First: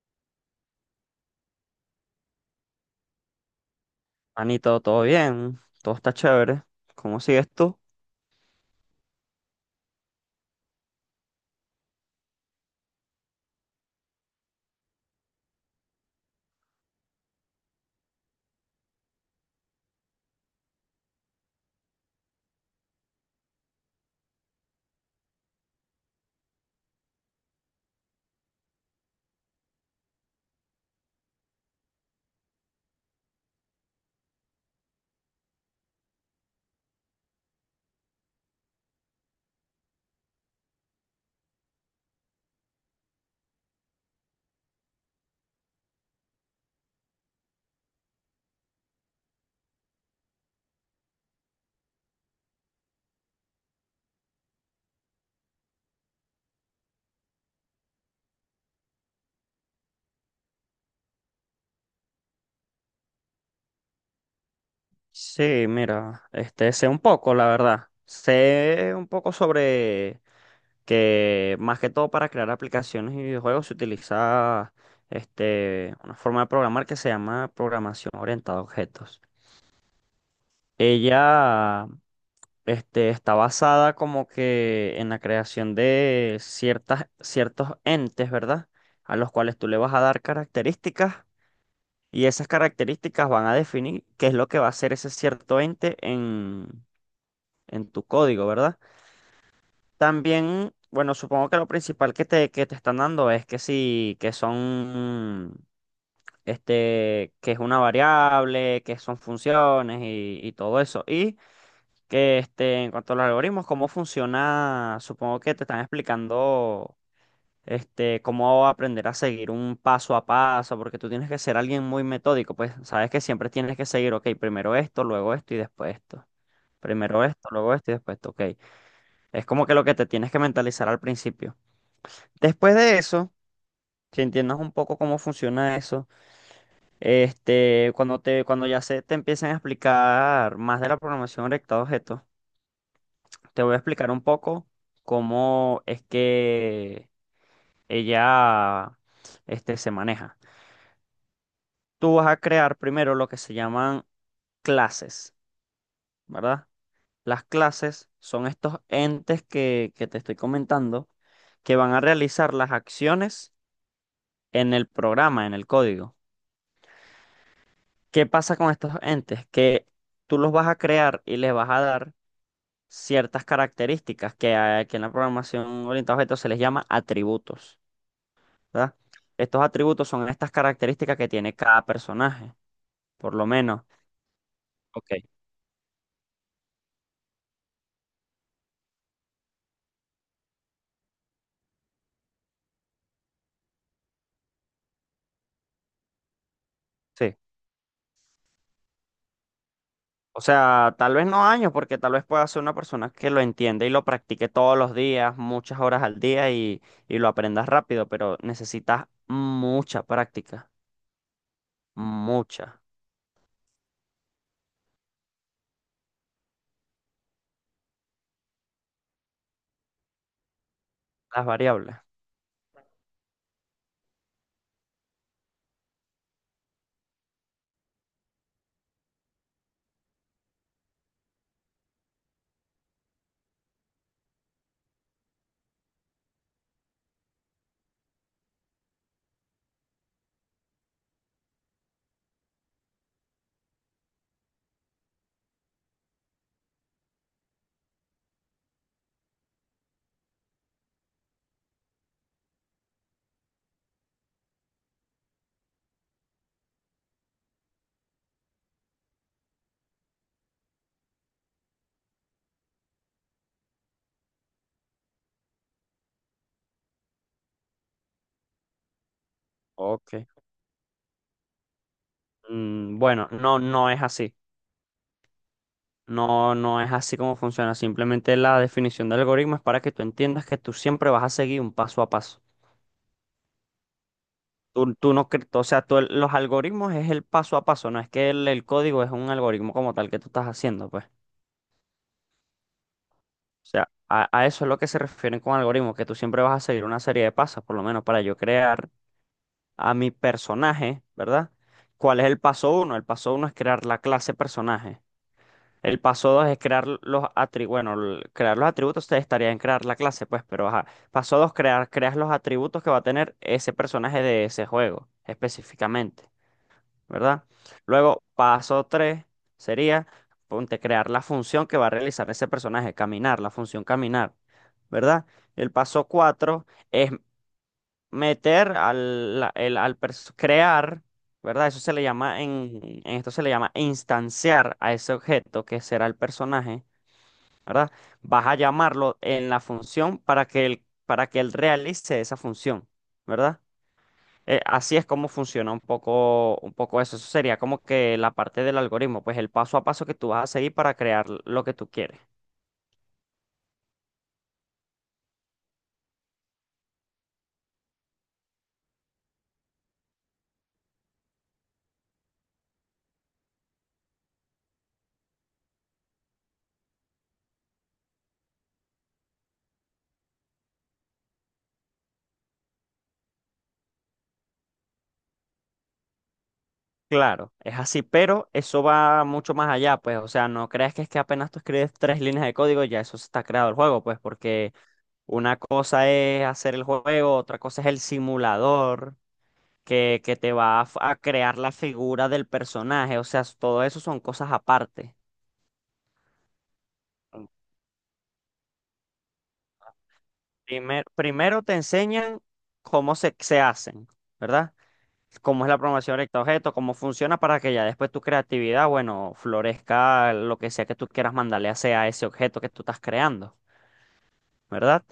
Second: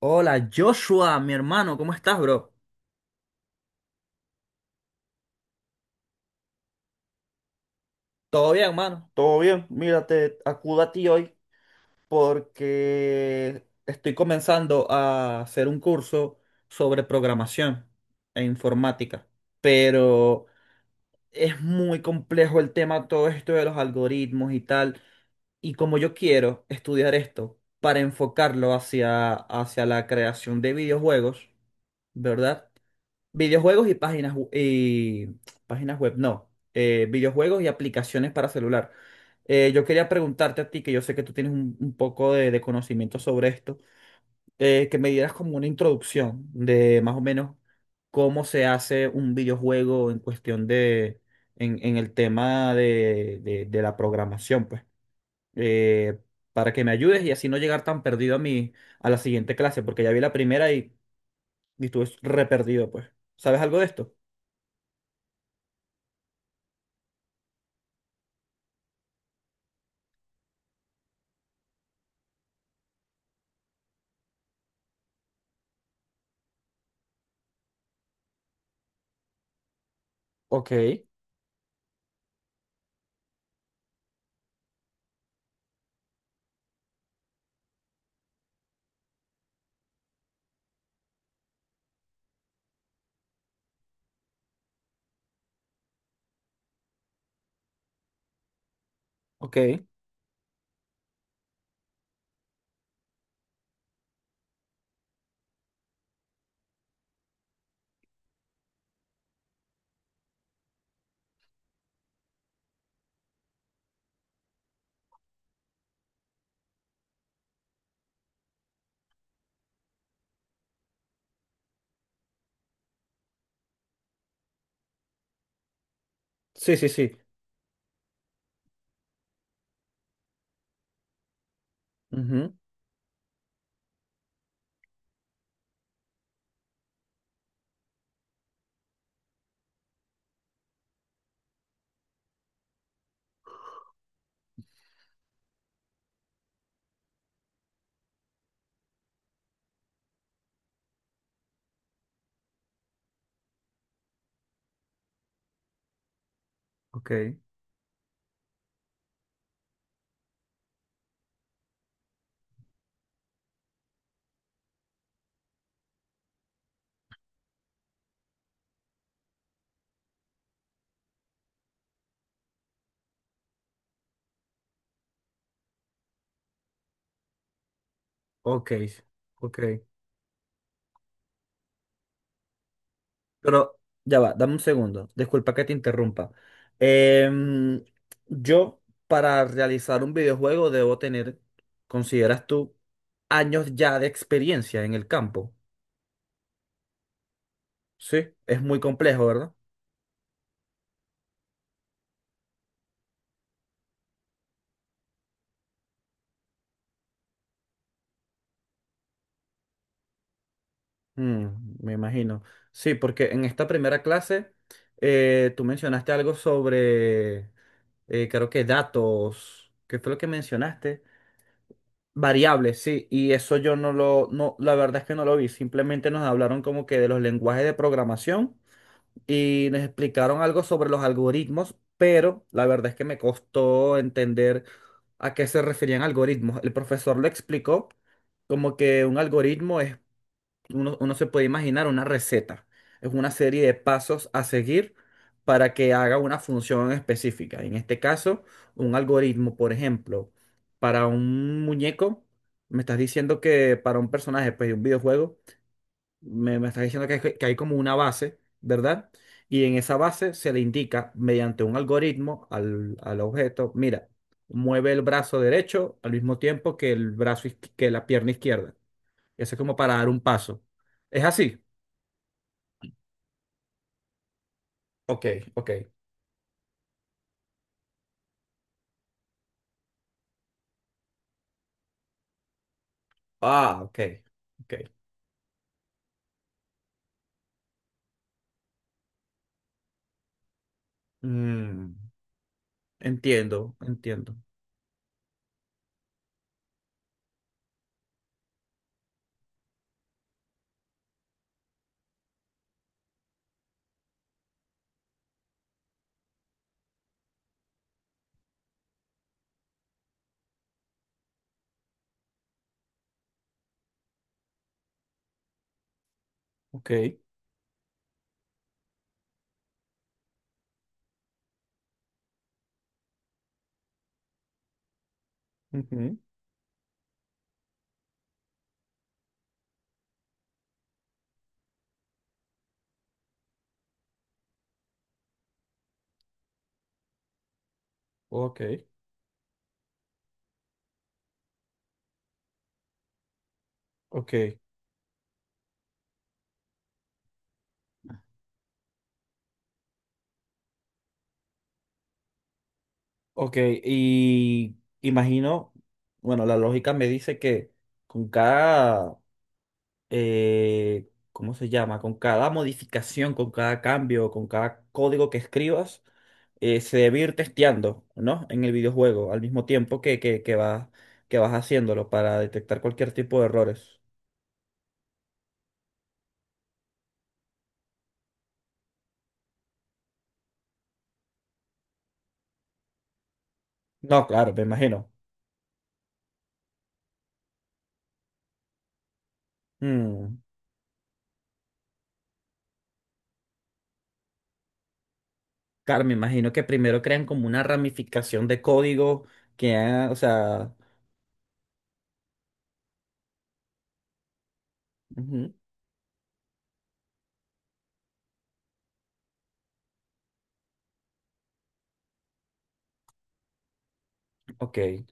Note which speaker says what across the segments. Speaker 1: Hola, Joshua, mi hermano, ¿cómo estás, bro?
Speaker 2: Anito, todo bien, todo está chévere. ¿Cómo sigues tú?
Speaker 1: ¿Todo bien, hermano? Todo bien, mira, te acudo a ti hoy porque estoy comenzando a hacer un curso sobre programación e informática, pero es muy complejo el tema, todo esto de los algoritmos y tal, y como yo quiero estudiar esto para enfocarlo hacia la creación de videojuegos, ¿verdad? Videojuegos y páginas, y páginas web, no. Videojuegos y aplicaciones para celular. Yo quería preguntarte a ti, que yo sé que tú tienes un poco de conocimiento sobre esto, que me dieras como una introducción de más o menos cómo se hace un videojuego en cuestión de, en el tema de de la programación, pues. Eh, para que me ayudes y así no llegar tan perdido a la siguiente clase, porque ya vi la primera y estuve re perdido, pues. ¿Sabes algo de esto?
Speaker 2: Sí, mira, sé un poco, la verdad. Sé un poco sobre que más que todo para crear aplicaciones y videojuegos se utiliza una forma de programar que se llama programación orientada a objetos.
Speaker 1: Ok,
Speaker 2: Ella, está basada como que en la creación de ciertas ciertos entes, ¿verdad? A los cuales tú le vas a dar características. Y esas características van a definir qué es lo que va a hacer ese cierto ente en tu código, ¿verdad?
Speaker 1: ok.
Speaker 2: También, bueno, supongo que lo principal que te están dando es que sí, que son, que es una variable, que son funciones y todo eso. Y que, este, en cuanto a los algoritmos, cómo funciona, supongo que te están explicando cómo aprender a seguir un paso a paso, porque tú tienes que ser alguien muy metódico, pues sabes que siempre tienes que seguir, ok, primero esto, luego esto y después esto.
Speaker 1: Sí, sí, sí.
Speaker 2: Primero esto, luego esto y después esto, ok. Es como que lo que te tienes que mentalizar al principio.
Speaker 1: Ujú,
Speaker 2: Después de eso, que entiendas un poco cómo funciona eso, cuando ya se te empiecen a explicar más de la programación orientada a objetos, te voy a explicar un poco cómo es que ella, se maneja. Tú vas a crear primero lo que se llaman clases, ¿verdad?
Speaker 1: ok,
Speaker 2: Las clases son estos entes que te estoy comentando, que van a realizar las acciones en el programa, en el código. ¿Qué pasa con estos entes? Que tú los vas a crear y les vas a dar ciertas características, que aquí en la programación orientada a objetos se les llama atributos,
Speaker 1: ok,
Speaker 2: ¿verdad?
Speaker 1: ok.
Speaker 2: Estos atributos son estas características que tiene cada personaje, por lo
Speaker 1: Pero
Speaker 2: menos.
Speaker 1: ya va, dame un segundo.
Speaker 2: Ok.
Speaker 1: Disculpa que te interrumpa. Em, yo, para realizar un videojuego, debo tener, ¿consideras tú, años ya de experiencia en el campo?
Speaker 2: Sí.
Speaker 1: Sí, es muy complejo, ¿verdad?
Speaker 2: O sea, tal vez no años, porque tal vez pueda ser una persona que lo entienda y lo practique todos los días, muchas horas al día y lo aprendas rápido, pero necesitas mucha práctica,
Speaker 1: Mm, me imagino.
Speaker 2: mucha.
Speaker 1: Sí, porque en esta primera clase tú mencionaste algo sobre, creo que datos. ¿Qué fue lo que mencionaste?
Speaker 2: Las variables.
Speaker 1: Variables, sí, y eso yo no lo, no, la verdad es que no lo vi, simplemente nos hablaron como que de los lenguajes de programación y nos explicaron algo sobre los algoritmos, pero la verdad es que me costó entender a qué se referían algoritmos. El profesor lo explicó como que un algoritmo es uno se puede imaginar una receta. Es una serie de pasos a seguir para que haga una función específica. En este caso, un algoritmo, por ejemplo, para un muñeco, me estás diciendo que para un personaje, pues, de un videojuego, me estás diciendo que, que hay como una base, ¿verdad? Y en esa base se le indica mediante un algoritmo al objeto, mira, mueve el brazo derecho al mismo tiempo que el brazo, que la pierna izquierda. Eso es como para dar
Speaker 2: Ok.
Speaker 1: un paso. ¿Es así?
Speaker 2: Mm, bueno, no, no es así.
Speaker 1: Ok, ok.
Speaker 2: No, no es así como funciona. Simplemente la definición de algoritmo es para que tú entiendas que tú siempre vas a seguir un paso a paso.
Speaker 1: Ah, ok, ok.
Speaker 2: Tú no, cre- o sea, tú los algoritmos es el paso a paso, no es que el código es un algoritmo como tal que tú estás haciendo, pues.
Speaker 1: Mm,
Speaker 2: O
Speaker 1: entiendo,
Speaker 2: sea, a,
Speaker 1: entiendo.
Speaker 2: a eso es lo que se refieren con algoritmo, que tú siempre vas a seguir una serie de pasos, por lo menos para yo crear a mi personaje, ¿verdad? ¿Cuál es el paso uno? El paso uno es crear la clase personaje. El paso dos es crear los atributos. Bueno, el- crear los atributos ustedes estarían en crear la clase, pues, pero ajá. Paso dos, crear, creas los atributos que va a tener ese personaje de ese juego, específicamente.
Speaker 1: Ok,
Speaker 2: ¿Verdad? Luego, paso 3 sería, ponte, crear la función que va a realizar ese personaje, caminar, la función caminar, ¿verdad? El paso
Speaker 1: ujú,
Speaker 2: 4 es meter al, la- el- al pers- crear, ¿verdad? Eso se le llama, en esto se le llama instanciar a ese objeto que será el personaje, ¿verdad? Vas a
Speaker 1: ok,
Speaker 2: llamarlo en la función para que él realice esa función, ¿verdad?
Speaker 1: ok,
Speaker 2: Así es como funciona un poco eso. Eso sería como que la parte del algoritmo, pues el paso a paso que tú vas a seguir para crear lo que tú quieres.
Speaker 1: ok. Y imagino, bueno, la lógica me dice que con cada ¿cómo se llama? Con cada modificación, con cada cambio, con cada código que escribas, se debe ir testeando, ¿no? En el videojuego, al mismo tiempo que, que vas, que vas haciéndolo para detectar cualquier tipo de errores.
Speaker 2: Claro, es así, pero eso va mucho más allá, pues, o sea, no creas que es que apenas tú escribes tres líneas de código, ya eso está creado el juego, pues,
Speaker 1: No, claro, me
Speaker 2: porque
Speaker 1: imagino.
Speaker 2: una cosa es hacer el juego, otra cosa es el simulador que
Speaker 1: Mm,
Speaker 2: te va a, f- a crear la figura del personaje, o sea, s- todo eso son cosas aparte.
Speaker 1: claro, me imagino que primero crean como una ramificación de código que, ah, o sea,
Speaker 2: Primer- primero te enseñan cómo se, se hacen, ¿verdad?
Speaker 1: ujú,
Speaker 2: Cómo es la programación recta objeto, cómo funciona, para que ya después tu creatividad, bueno, florezca lo que sea que tú quieras mandarle hacia a ese objeto que tú estás creando,
Speaker 1: ok.
Speaker 2: ¿verdad?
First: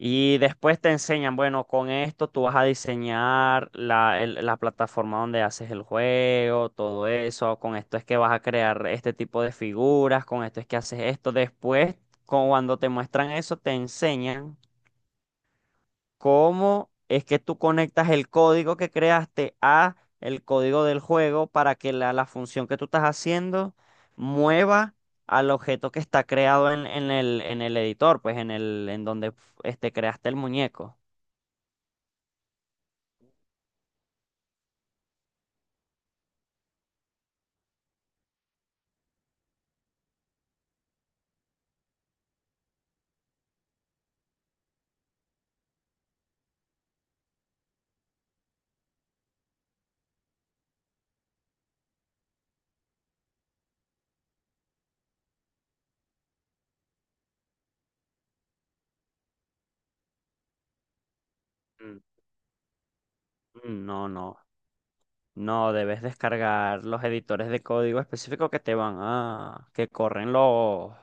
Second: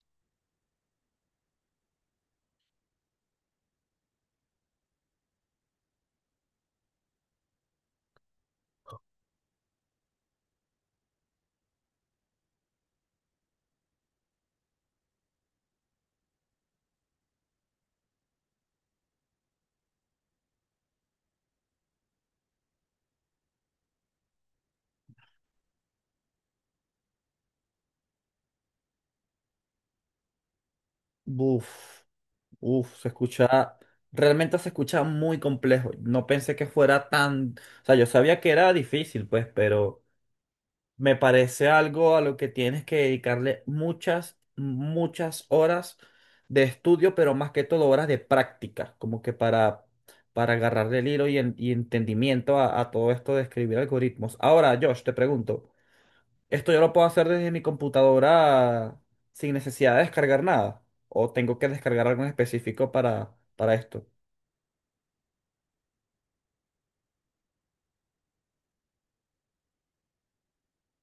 Speaker 2: Y después te enseñan, bueno, con esto tú vas a diseñar la, el- la plataforma donde haces el juego, todo eso, con esto es que vas a crear este tipo de figuras, con esto es que haces esto. Después, cuando te muestran eso, te enseñan cómo es que tú conectas el código que creaste a el código del juego para que la función que tú estás haciendo mueva al objeto que está creado en el editor, pues en el, en donde creaste el muñeco.
Speaker 1: Buf. Uf, se escucha, realmente se escucha muy complejo. No pensé que fuera tan, o sea, yo sabía que era difícil, pues, pero me parece algo a lo que tienes que dedicarle muchas, muchas horas de estudio, pero más que todo horas de práctica, como que para agarrarle el hilo y, y entendimiento a todo esto de escribir algoritmos. Ahora, Josh, te pregunto. Esto yo lo puedo hacer desde mi computadora sin necesidad de descargar nada. O tengo que
Speaker 2: Mm.
Speaker 1: descargar algo en específico para esto.
Speaker 2: No, no, no, debes descargar los editores de código específico que te van a, que corren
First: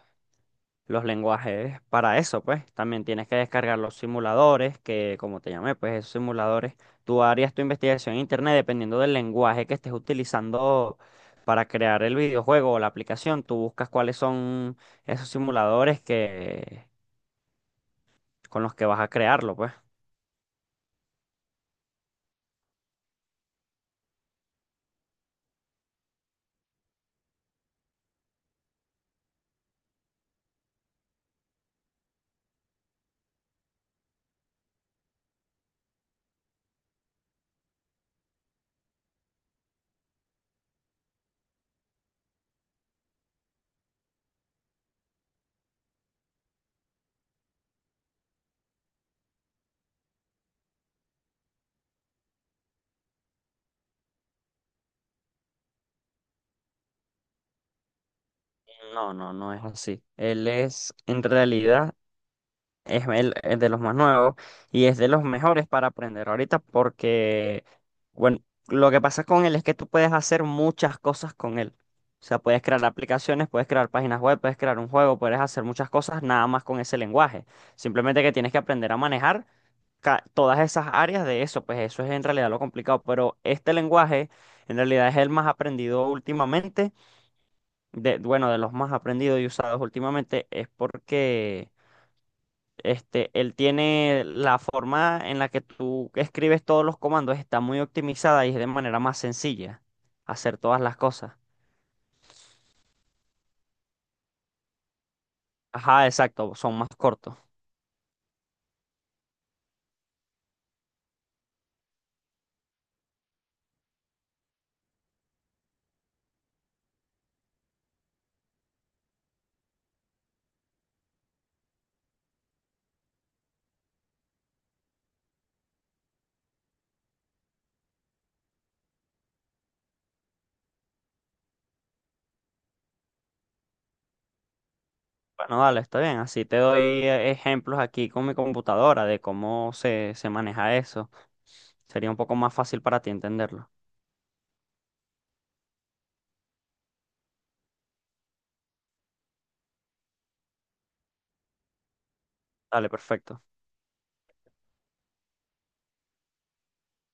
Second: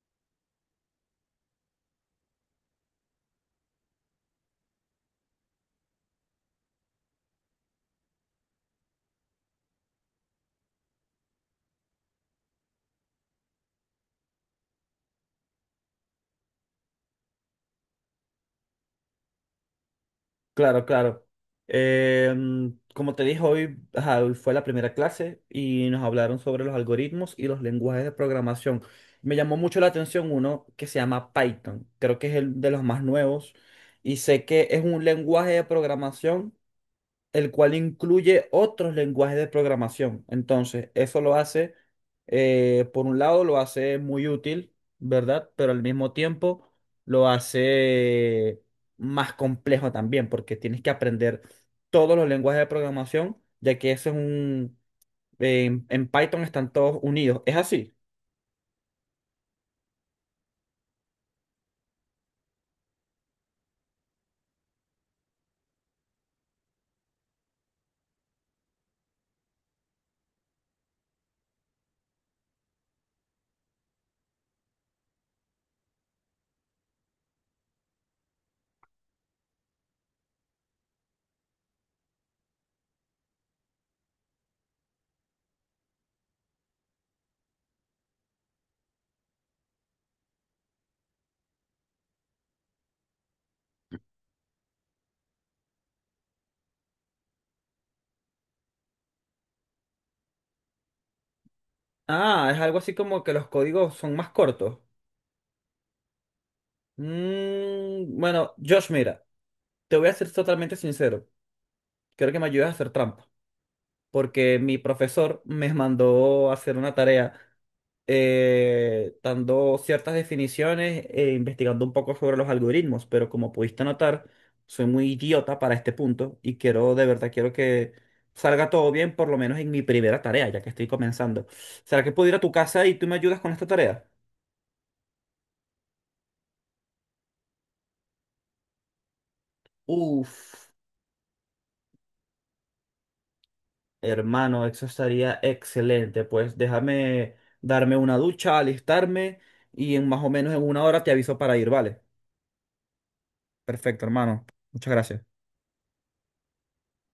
Speaker 2: los lenguajes para eso, pues. También tienes que descargar los simuladores, que como te llamé, pues esos simuladores, tú harías tu investigación en internet dependiendo del lenguaje que estés utilizando para crear el videojuego o la aplicación. Tú buscas cuáles son esos simuladores que con los que vas a crearlo, pues.
Speaker 1: Claro, claro. Como te dije, hoy, ajá, hoy fue la primera clase y nos hablaron sobre los algoritmos y los lenguajes de programación. Me llamó mucho la atención uno que se llama Python. Creo que es el de los más nuevos. Y sé que es un lenguaje de programación el cual incluye otros lenguajes de programación. Entonces, eso lo hace, por un lado, lo hace muy útil, ¿verdad? Pero al mismo tiempo lo hace más complejo también, porque tienes que aprender todos los lenguajes de programación, ya que eso es un... en Python están todos unidos. Es así.
Speaker 2: No, no, no es así. Él es, en realidad, es, el- es de los más nuevos y es de los mejores para aprender ahorita, porque, bueno, lo que pasa con él es que tú puedes hacer muchas cosas con él. O sea, puedes crear aplicaciones, puedes crear páginas web, puedes crear un juego, puedes hacer muchas cosas nada más con ese lenguaje. Simplemente que tienes que aprender a manejar ca- todas esas áreas de eso, pues eso es en realidad lo complicado. Pero este lenguaje en realidad es el más aprendido últimamente, de, bueno, de los más aprendidos y usados últimamente, es porque… él tiene la forma en la que tú escribes todos los comandos, está muy optimizada y es de manera más sencilla hacer todas las cosas.
Speaker 1: Ah, es algo así como que los códigos son más cortos.
Speaker 2: Ajá, exacto, son más cortos.
Speaker 1: Mm, bueno, Josh, mira, te voy a ser totalmente sincero. Creo que me ayudas a hacer trampa, porque mi profesor me mandó a hacer una tarea, dando ciertas definiciones e investigando un poco sobre los algoritmos, pero como pudiste notar, soy muy idiota para este punto y quiero, de verdad, quiero que salga todo bien, por lo menos en mi primera tarea, ya que estoy comenzando. ¿Será que puedo ir a tu casa y tú me ayudas con esta tarea?
Speaker 2: Bueno, dale, está bien. Así te doy, ejemplos aquí con mi computadora de cómo se, se
Speaker 1: Uf,
Speaker 2: maneja eso. Sería un poco más fácil para ti entenderlo.
Speaker 1: hermano, eso estaría excelente. Pues déjame darme una ducha, alistarme y en más o menos en una hora te aviso para ir, ¿vale?
Speaker 2: Dale, perfecto.
Speaker 1: Perfecto, hermano. Muchas gracias.